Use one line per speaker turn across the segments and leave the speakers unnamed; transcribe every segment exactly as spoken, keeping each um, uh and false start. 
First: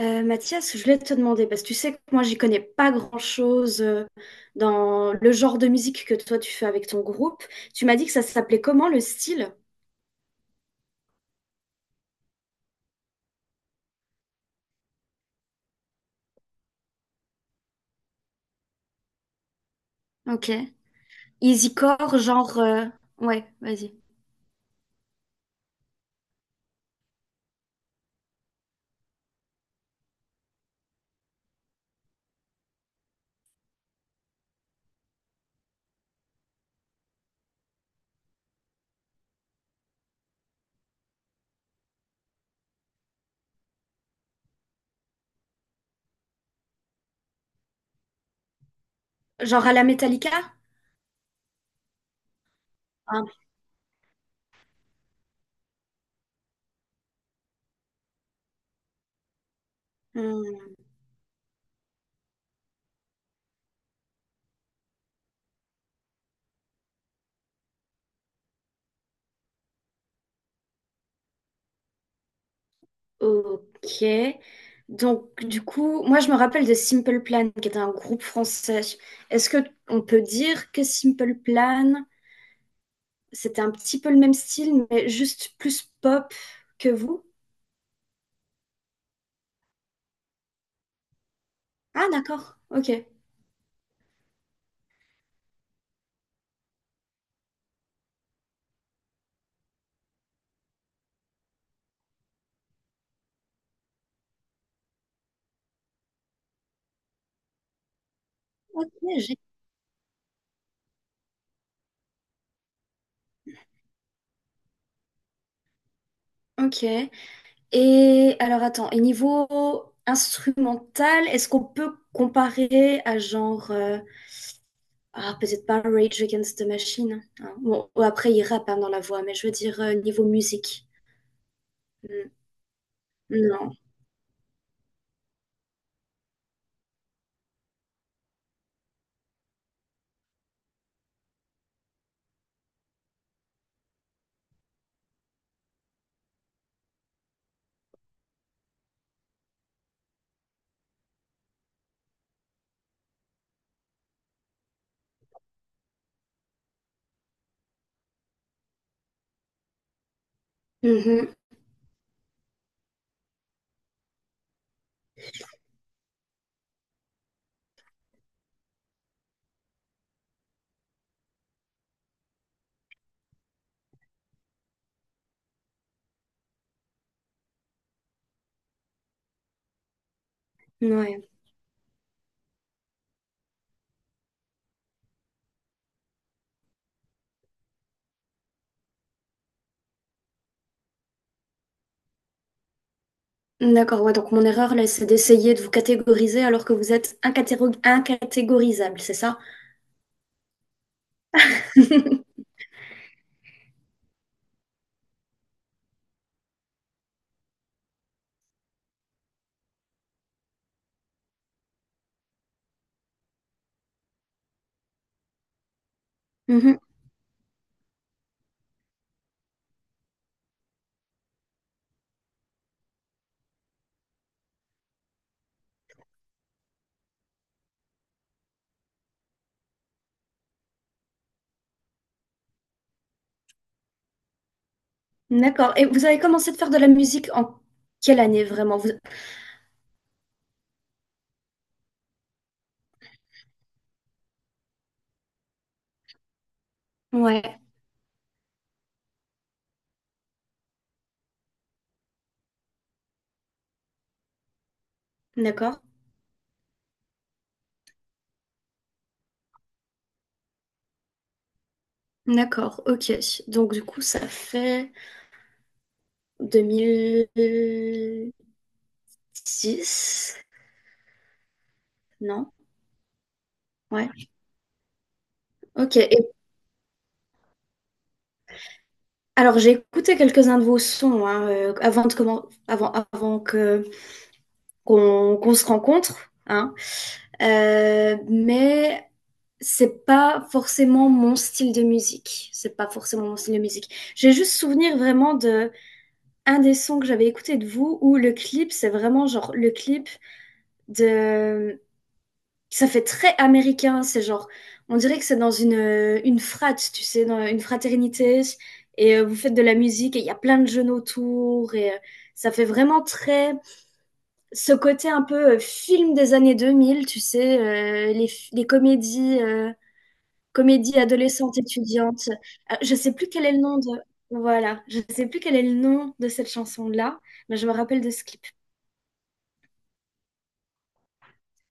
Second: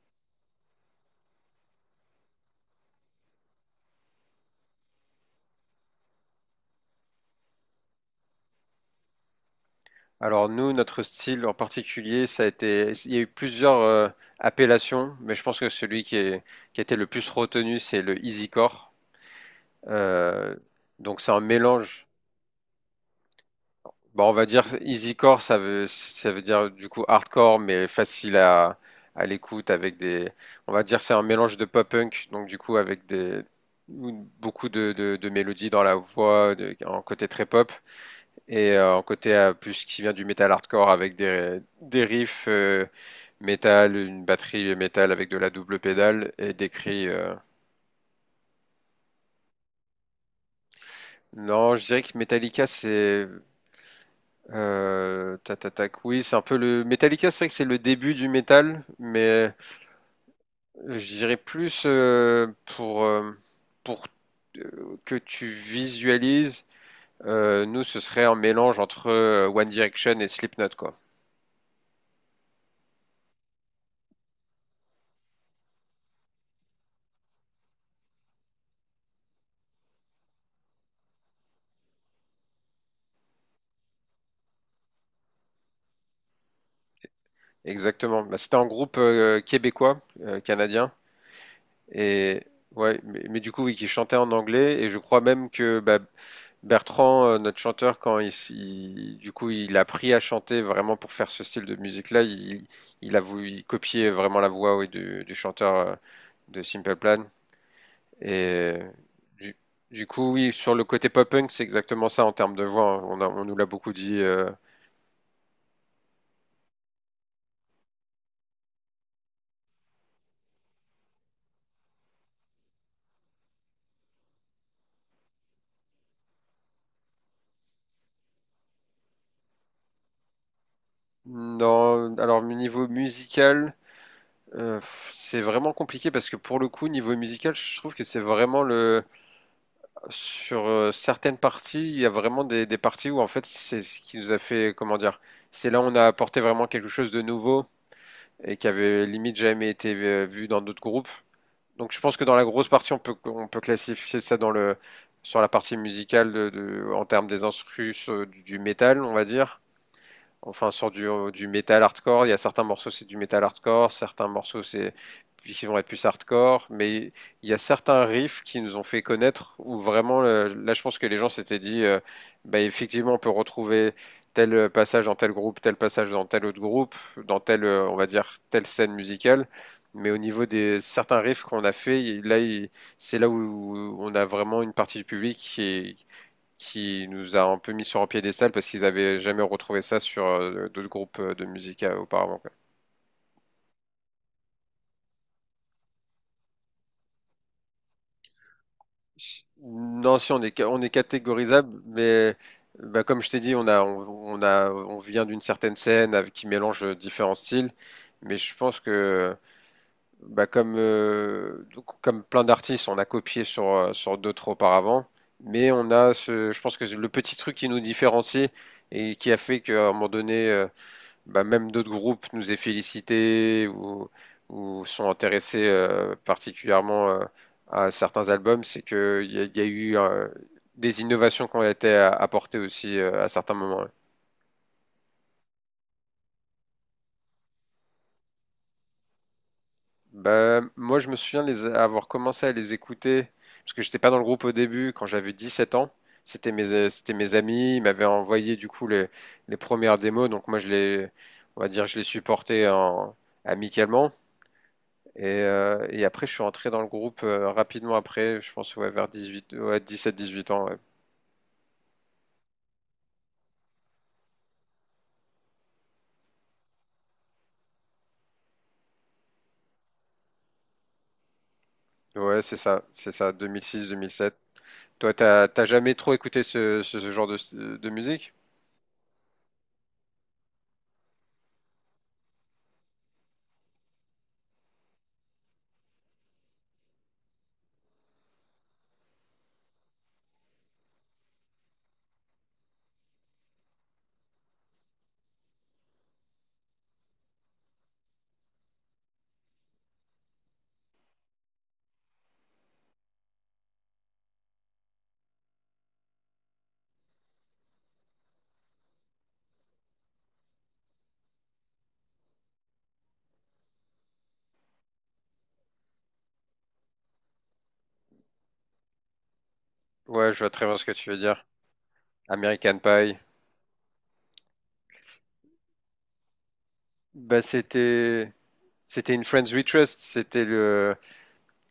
Euh, Mathias, je voulais te demander, parce que tu sais que moi, j'y connais pas grand-chose euh, dans le genre de musique que toi, tu fais avec ton groupe. Tu m'as dit que ça s'appelait comment le style?
Alors nous, notre style en particulier, ça a été, il y a eu plusieurs euh, appellations, mais je pense que celui qui est, qui a été le plus retenu, c'est le easycore.
Ok.
Euh, donc c'est un mélange.
Easycore, genre, euh, ouais, vas-y.
Bon, on va dire easycore, ça veut, ça veut dire du coup hardcore, mais facile à, à l'écoute avec des, on va dire c'est un mélange de pop punk, donc du coup avec des beaucoup de, de, de mélodies dans la voix, de- un côté très pop. Et euh, en côté euh, plus qui vient du metal hardcore avec des, des riffs euh, métal, une batterie métal avec de la double pédale et des cris. Euh.
Genre à la Metallica?
Non, je dirais que Metallica
Ah.
c'est euh, tac, tac, tac, oui c'est un peu le Metallica, c'est vrai que c'est le début du métal, mais
Hmm,
je dirais plus euh, pour euh, pour euh, que tu visualises. Euh, nous ce serait un mélange entre euh, One Direction et Slipknot quoi.
ok. Donc, du coup, moi, je me rappelle de Simple Plan, qui était un groupe français. Est-ce que on peut dire que Simple Plan, c'était un petit peu le même style, mais juste plus pop que vous?
Exactement. Bah, c'était un groupe euh, québécois, euh, canadien,
Ah,
et
d'accord. Ok.
ouais, mais, mais du coup, oui, qui chantait en anglais, et je crois même que bah, Bertrand, euh, notre chanteur, quand il, s- il- du coup, il a appris à chanter vraiment pour faire ce style de musique-là, il, il a voulu copier vraiment la voix, oui, du, du chanteur euh, de Simple Plan. Et
Ok. j'ai-
du, du coup, oui, sur le côté pop-punk, c'est exactement ça en termes de voix, hein. On a- on nous l'a beaucoup dit. Euh.
Ok. Et alors, attends. Et niveau instrumental, est-ce qu'on peut comparer à genre, euh, ah, peut-être pas Rage Against the Machine, hein. Bon, après, il rappe hein, dans la voix, mais je veux dire euh, niveau musique.
Non,
Hmm.
alors niveau
Non.
musical. Euh, pff, c'est vraiment compliqué parce que pour le coup, niveau musical, je trouve que c'est vraiment le. Sur euh, certaines parties, il y a vraiment des, des parties où en fait, c'est ce qui nous a fait. Comment dire? C'est là où on a apporté vraiment quelque chose de nouveau et qui avait limite jamais été euh, vu dans d'autres groupes. Donc je pense que dans la grosse partie, on peut, on peut classifier ça dans le, sur la partie musicale de, de- en termes des instrus euh, du, du métal, on va dire. Enfin, sur du,
Mhm.
du metal hardcore, il y a certains morceaux, c'est du metal hardcore, certains morceaux, c'est qui vont être plus hardcore, mais il y a certains riffs qui nous ont fait connaître où vraiment, euh, là, je pense que les gens s'étaient dit, euh, bah, effectivement, on peut retrouver tel passage dans tel groupe, tel passage dans tel autre groupe, dans tel, euh, on va dire, telle scène musicale. Mais au niveau des certains
Ouais.
riffs qu'on a fait, il- là, il- c'est là où on a vraiment une partie du public qui, qui nous a un peu mis sur un piédestal parce qu'ils avaient jamais retrouvé ça sur euh, d'autres groupes euh, de musique euh, auparavant, quoi.
D'accord. Ouais, donc mon erreur, là, c'est d'essayer de vous catégoriser alors que vous êtes incatéro- incatégorisable, c'est ça?
Non, si on est ca- on est catégorisable, mais bah, comme je t'ai dit, on a on, on a on vient d'une certaine scène avec, qui mélange euh, différents styles, mais je pense que bah, comme euh, donc, comme plein d'artistes, on a copié sur euh, sur d'autres auparavant, mais on a ce je pense
Mhm.
que le petit truc qui nous différencie et qui a fait qu'à un moment donné euh, bah, même d'autres groupes nous aient félicités ou, ou sont intéressés euh, particulièrement euh, à certains albums, c'est que il y, a il y a eu euh, des innovations qui ont été a- apportées aussi euh, à certains moments.
D'accord. Et vous avez commencé de faire de la musique en quelle année vraiment? Vous-
Bah, moi, je me souviens de les avoir commencé à les écouter, parce que j'étais pas dans le groupe au début, quand j'avais dix-sept ans. C'était mes, euh, c'était mes
Ouais,
amis, ils m'avaient envoyé du coup les, les premières démos, donc moi je les, on va dire, je les supportais en- amicalement. Et
d'accord.
euh, et après, je suis rentré dans le groupe euh, rapidement après, je pense ouais, vers dix-huit, ouais, dix-sept dix-huit ans. Ouais,
D'accord, ok. Donc du coup, ça fait deux mille six,
ouais
non?
c'est ça, c'est ça,
Ouais,
deux mille six-deux mille sept. Toi, t'as t'as jamais
ok.
trop
Et
écouté ce, ce, ce genre de, de musique?
alors j'ai écouté quelques-uns de vos sons hein, euh, avant de comment, avant, avant que qu'on qu'on se rencontre, hein. Euh, mais c'est pas forcément mon style de musique. C'est pas forcément mon style de musique. J'ai juste souvenir vraiment de un des sons que j'avais écouté de vous où le clip, c'est vraiment genre le clip de... Ça fait très américain, c'est genre, on dirait que c'est dans une, euh, une frat, tu sais, dans une fraternité, et euh, vous faites de la musique, et il y a plein de jeunes autour, et euh, ça fait vraiment très, ce côté un peu euh, film des années deux mille, tu sais, euh, les, f- les comédies, euh,
Ouais, je vois très bien ce que
comédies
tu veux dire.
adolescentes étudiantes. Euh,
American
je sais
Pie.
plus quel est le nom de... Voilà, je sais plus quel est le nom de cette chanson-là,
Bah,
mais je me rappelle de ce
c'était
clip.
c'était une Friends We Trust. C'était le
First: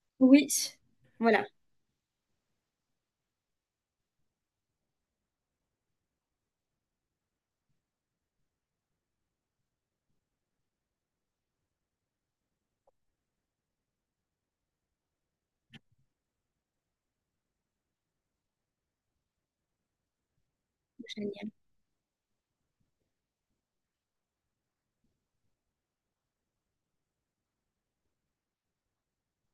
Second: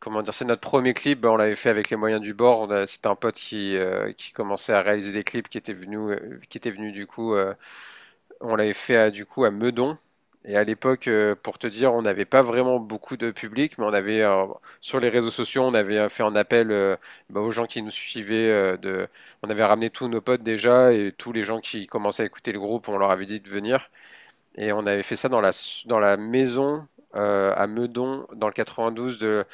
comment dire, c'est notre
Oui,
premier clip. Bah, on
voilà,
l'avait fait avec les moyens du bord. On a- C'était un pote qui euh, qui commençait à réaliser des clips qui était venu euh, qui était venu du coup. Euh, On l'avait fait à- du coup à Meudon. Et à l'époque, euh, pour te dire, on n'avait pas vraiment beaucoup de public, mais on avait euh, sur les réseaux sociaux, on avait euh, fait un appel euh, bah, aux gens qui nous suivaient. Euh, de... On avait ramené tous nos potes déjà et tous les
génial,
gens qui commençaient à écouter le groupe, on leur avait dit de venir. Et on avait fait ça dans la, dans la maison euh, à Meudon, dans le quatre-vingt-douze, de,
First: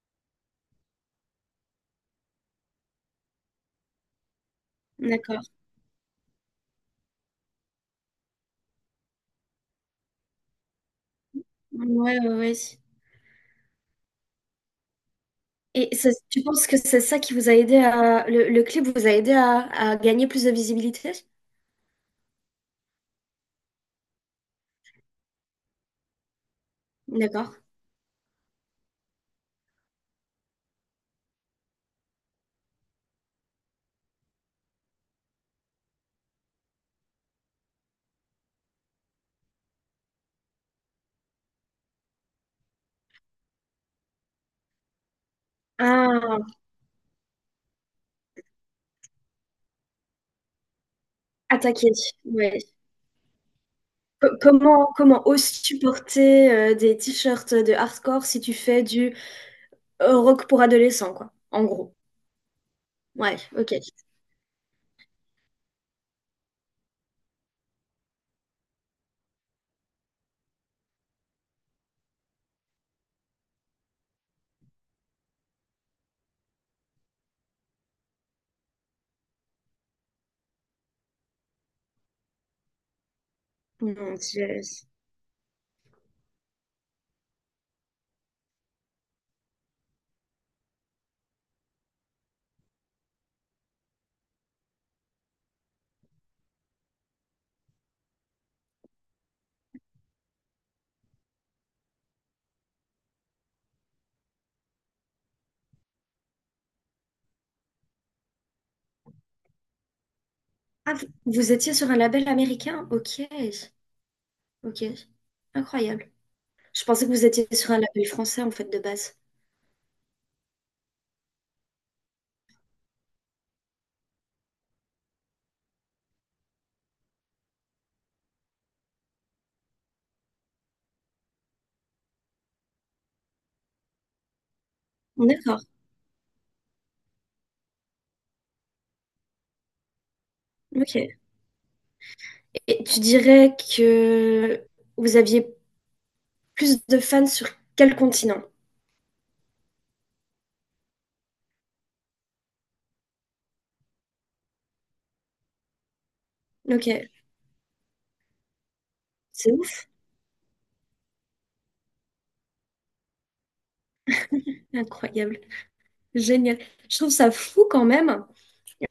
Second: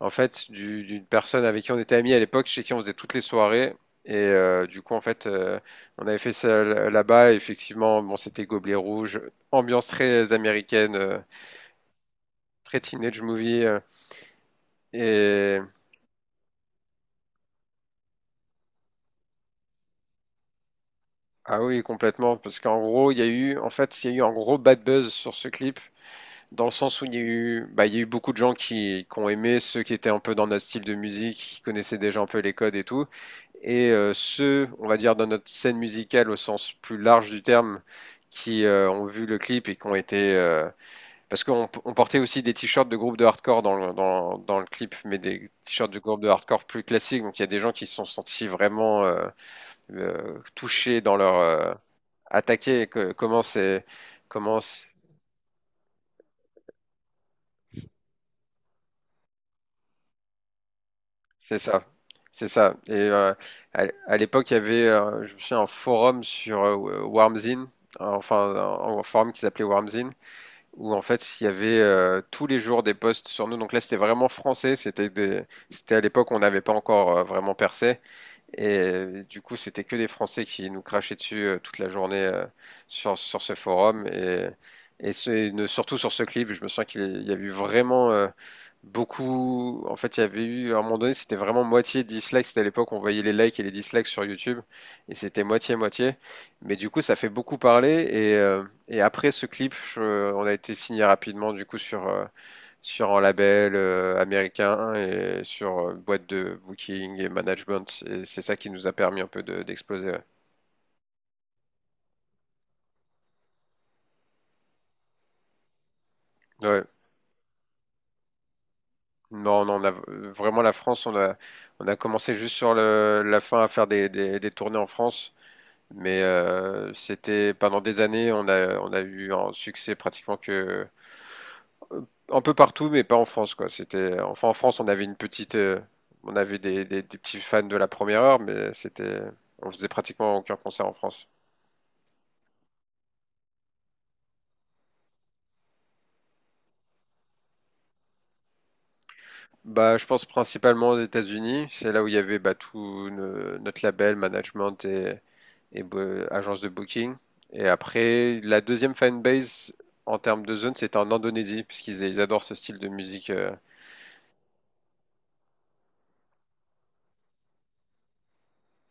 en fait, du- d'une personne avec qui on était amis à l'époque, chez qui on faisait toutes les soirées. Et euh, du coup, en fait,
d'accord,
euh, on avait fait ça l- là-bas. Et effectivement, bon, c'était gobelet rouge, ambiance très américaine, euh,
ouais, ouais, ouais.
très teenage movie. Euh, et
Et ça- tu penses que c'est ça qui vous a aidé à... Le, le clip vous a aidé à, à gagner plus de visibilité?
ah oui, complètement, parce qu'en gros, il y a eu, en fait, il y a eu un gros bad buzz sur ce clip dans le sens où il y a
D'accord.
eu, bah, il y a eu beaucoup de gens qui, qui ont aimé ceux qui étaient un peu dans notre style de musique, qui connaissaient déjà un peu les codes et tout, et euh, ceux, on va dire, dans notre scène musicale au sens plus large du terme, qui euh, ont vu le clip et qui ont été, euh, parce qu'on on portait aussi des t-shirts de groupes de hardcore dans le, dans, dans le clip, mais des t-shirts de groupes de
Ah,
hardcore plus classiques, donc il y a des gens qui se sont sentis vraiment euh, euh, touchés dans leur euh,
attaquer, ouais.
attaqués, que- comment c'est,
Co-
comment c'est-
Comment, comment oses-tu porter euh, des t-shirts de hardcore si tu fais du euh, rock pour adolescents, quoi,
C'est
en
ça,
gros.
c'est ça. Et euh,
Ouais, ok.
à, à l'époque, il y avait, euh, je me souviens, un forum sur euh, Wormzine, enfin un, un forum qui s'appelait Wormzine, où en fait il y avait euh, tous les jours des posts sur nous. Donc là, c'était vraiment français. C'était des, c'était à l'époque où on n'avait pas encore euh, vraiment percé. Et euh, du coup, c'était que des Français qui nous crachaient dessus euh, toute la journée euh, sur, sur ce forum.
Mon
Et,
Dieu.
et, ce- et ne- surtout sur ce clip, je me sens qu'il y a eu vraiment euh, beaucoup. En fait, il y avait eu, à un moment donné, c'était vraiment moitié dislikes. C'était à l'époque, on voyait les likes et les dislikes sur YouTube. Et c'était moitié-moitié. Mais du coup, ça fait beaucoup parler. Et euh, et après ce clip, je- on a été signé rapidement, du coup, sur, euh, sur un label euh, américain et sur euh, boîte de booking et management. Et c'est ça qui nous a permis un peu de- d'exploser. Ouais.
Ah, vous vous étiez sur un label américain? Ok, ok. Incroyable. Je
Ouais.
pensais que vous étiez sur un label français, en fait, de base.
Non, non, on a euh, vraiment la France, on a, on a commencé juste sur le, la fin à faire des, des, des tournées en France. Mais euh, c'était pendant des années, on a, on a eu un succès pratiquement que euh, un peu partout, mais pas en France, quoi. C'était, enfin, en France, on avait une petite,
D'accord,
euh, on avait des, des, des petits fans de la première heure, mais c'était, on faisait pratiquement aucun concert en
ok.
France.
Et tu dirais que vous aviez plus de fans sur quel continent?
Bah, je pense principalement aux États-Unis. C'est là où il y avait bah, tout no- notre label, management et, et bo- agence de
Ok,
booking. Et après, la deuxième
c'est
fanbase
ouf,
en termes de zone, c'était en Indonésie, parce qu'ils ils adorent ce style de musique. Euh.
incroyable, génial. Je trouve ça fou quand même.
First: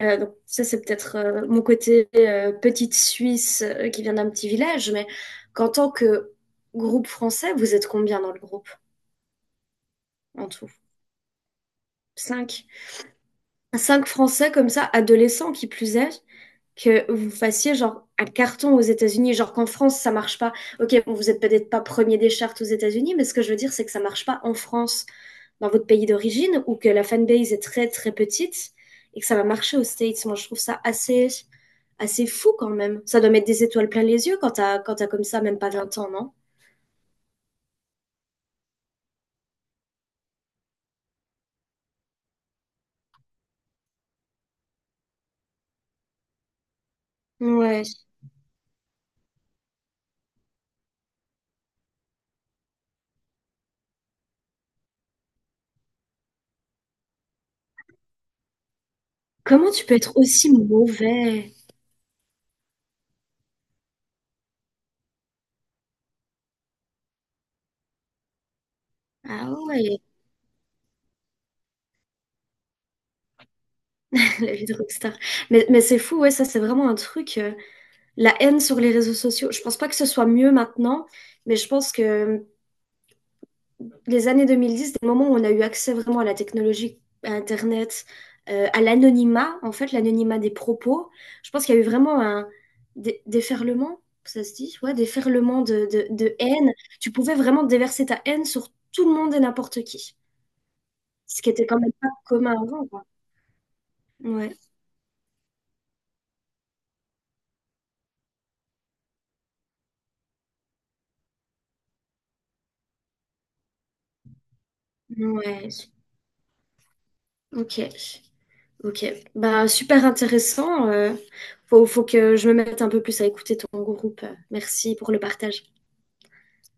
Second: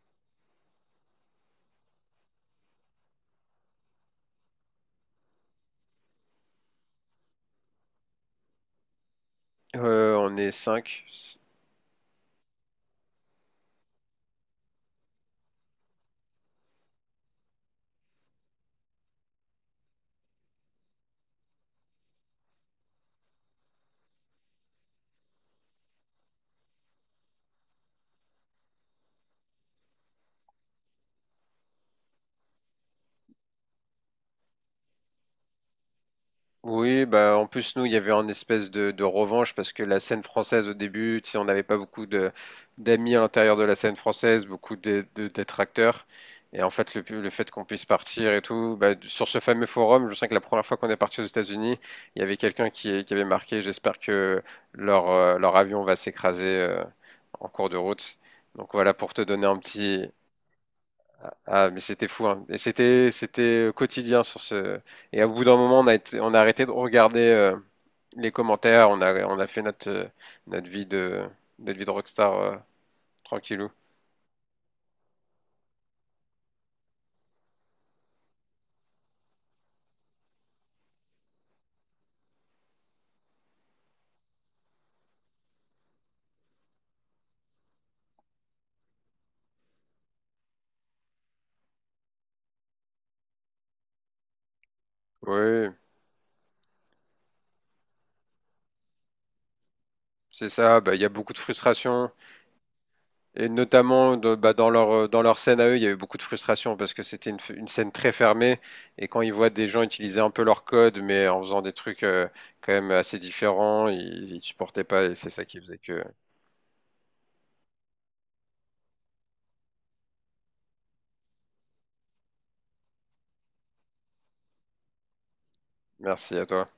Euh, donc ça, c'est peut-être euh, mon côté euh, petite Suisse euh, qui vient d'un petit village, mais qu'en tant que groupe français, vous êtes combien dans le groupe
Euh, on
en
est
tout?
cinq.
Cinq. Cinq Français comme ça, adolescents qui plus est, que vous fassiez genre un carton aux États-Unis, genre qu'en France ça marche pas. Ok, bon, vous êtes peut-être pas premier des charts aux États-Unis, mais ce que je veux dire c'est que ça marche pas en France, dans votre pays d'origine, ou que la fanbase est très très petite et que ça va marcher aux States. Moi, je trouve ça assez assez fou quand même. Ça doit mettre des étoiles plein les yeux quand t'as quand t'as comme ça même pas vingt ans, non?
Oui, bah en plus nous il y avait une espèce de, de revanche parce que la scène française au début, tu sais, on n'avait pas beaucoup de d'amis à l'intérieur de la scène française, beaucoup de, de détracteurs. Et en fait le, le fait qu'on puisse
Ouais.
partir et tout, bah, sur ce fameux forum, je sais que la première fois qu'on est parti aux États-Unis, il y avait quelqu'un qui, qui avait marqué, j'espère que leur euh, leur avion va s'écraser euh, en cours de route. Donc voilà pour te donner un
Comment tu peux
petit
être aussi mauvais?
ah, mais c'était fou, hein. Et c'était, c'était euh, quotidien sur ce. Et au bout d'un moment, on a été- on a arrêté de regarder euh, les commentaires. On a, on a
Ah
fait notre,
ouais,
euh, notre vie de, notre vie de rockstar euh, tranquillou.
la vie de rockstar. Mais, mais c'est fou, ouais, ça c'est vraiment un truc. euh, La haine sur les réseaux sociaux, je pense pas que ce soit mieux maintenant, mais je pense que les années deux mille dix, des moments où on a eu accès vraiment à la technologie, à Internet, euh, à l'anonymat, en fait, l'anonymat des propos, je pense qu'il y a eu vraiment un dé- déferlement, ça se dit, ouais, déferlement
Oui,
de, de, de haine. Tu pouvais vraiment déverser ta haine sur tout le monde et n'importe qui,
c'est ça. Bah, il y a beaucoup de
ce qui était quand même pas
frustration.
commun avant, quoi.
Et notamment, de- bah,
Ouais,
dans leur, euh, dans leur scène à eux, il y avait beaucoup de frustration parce que c'était une, f- une scène très fermée. Et quand ils voient des gens utiliser un peu leur code, mais en faisant des trucs euh, quand même assez différents, ils, ils supportaient pas. Et c'est ça qui
ouais,
faisait que.
ok. Ok, bah super intéressant. euh, faut, faut que je me mette un peu plus à écouter ton groupe. Merci pour le partage.
Merci à toi.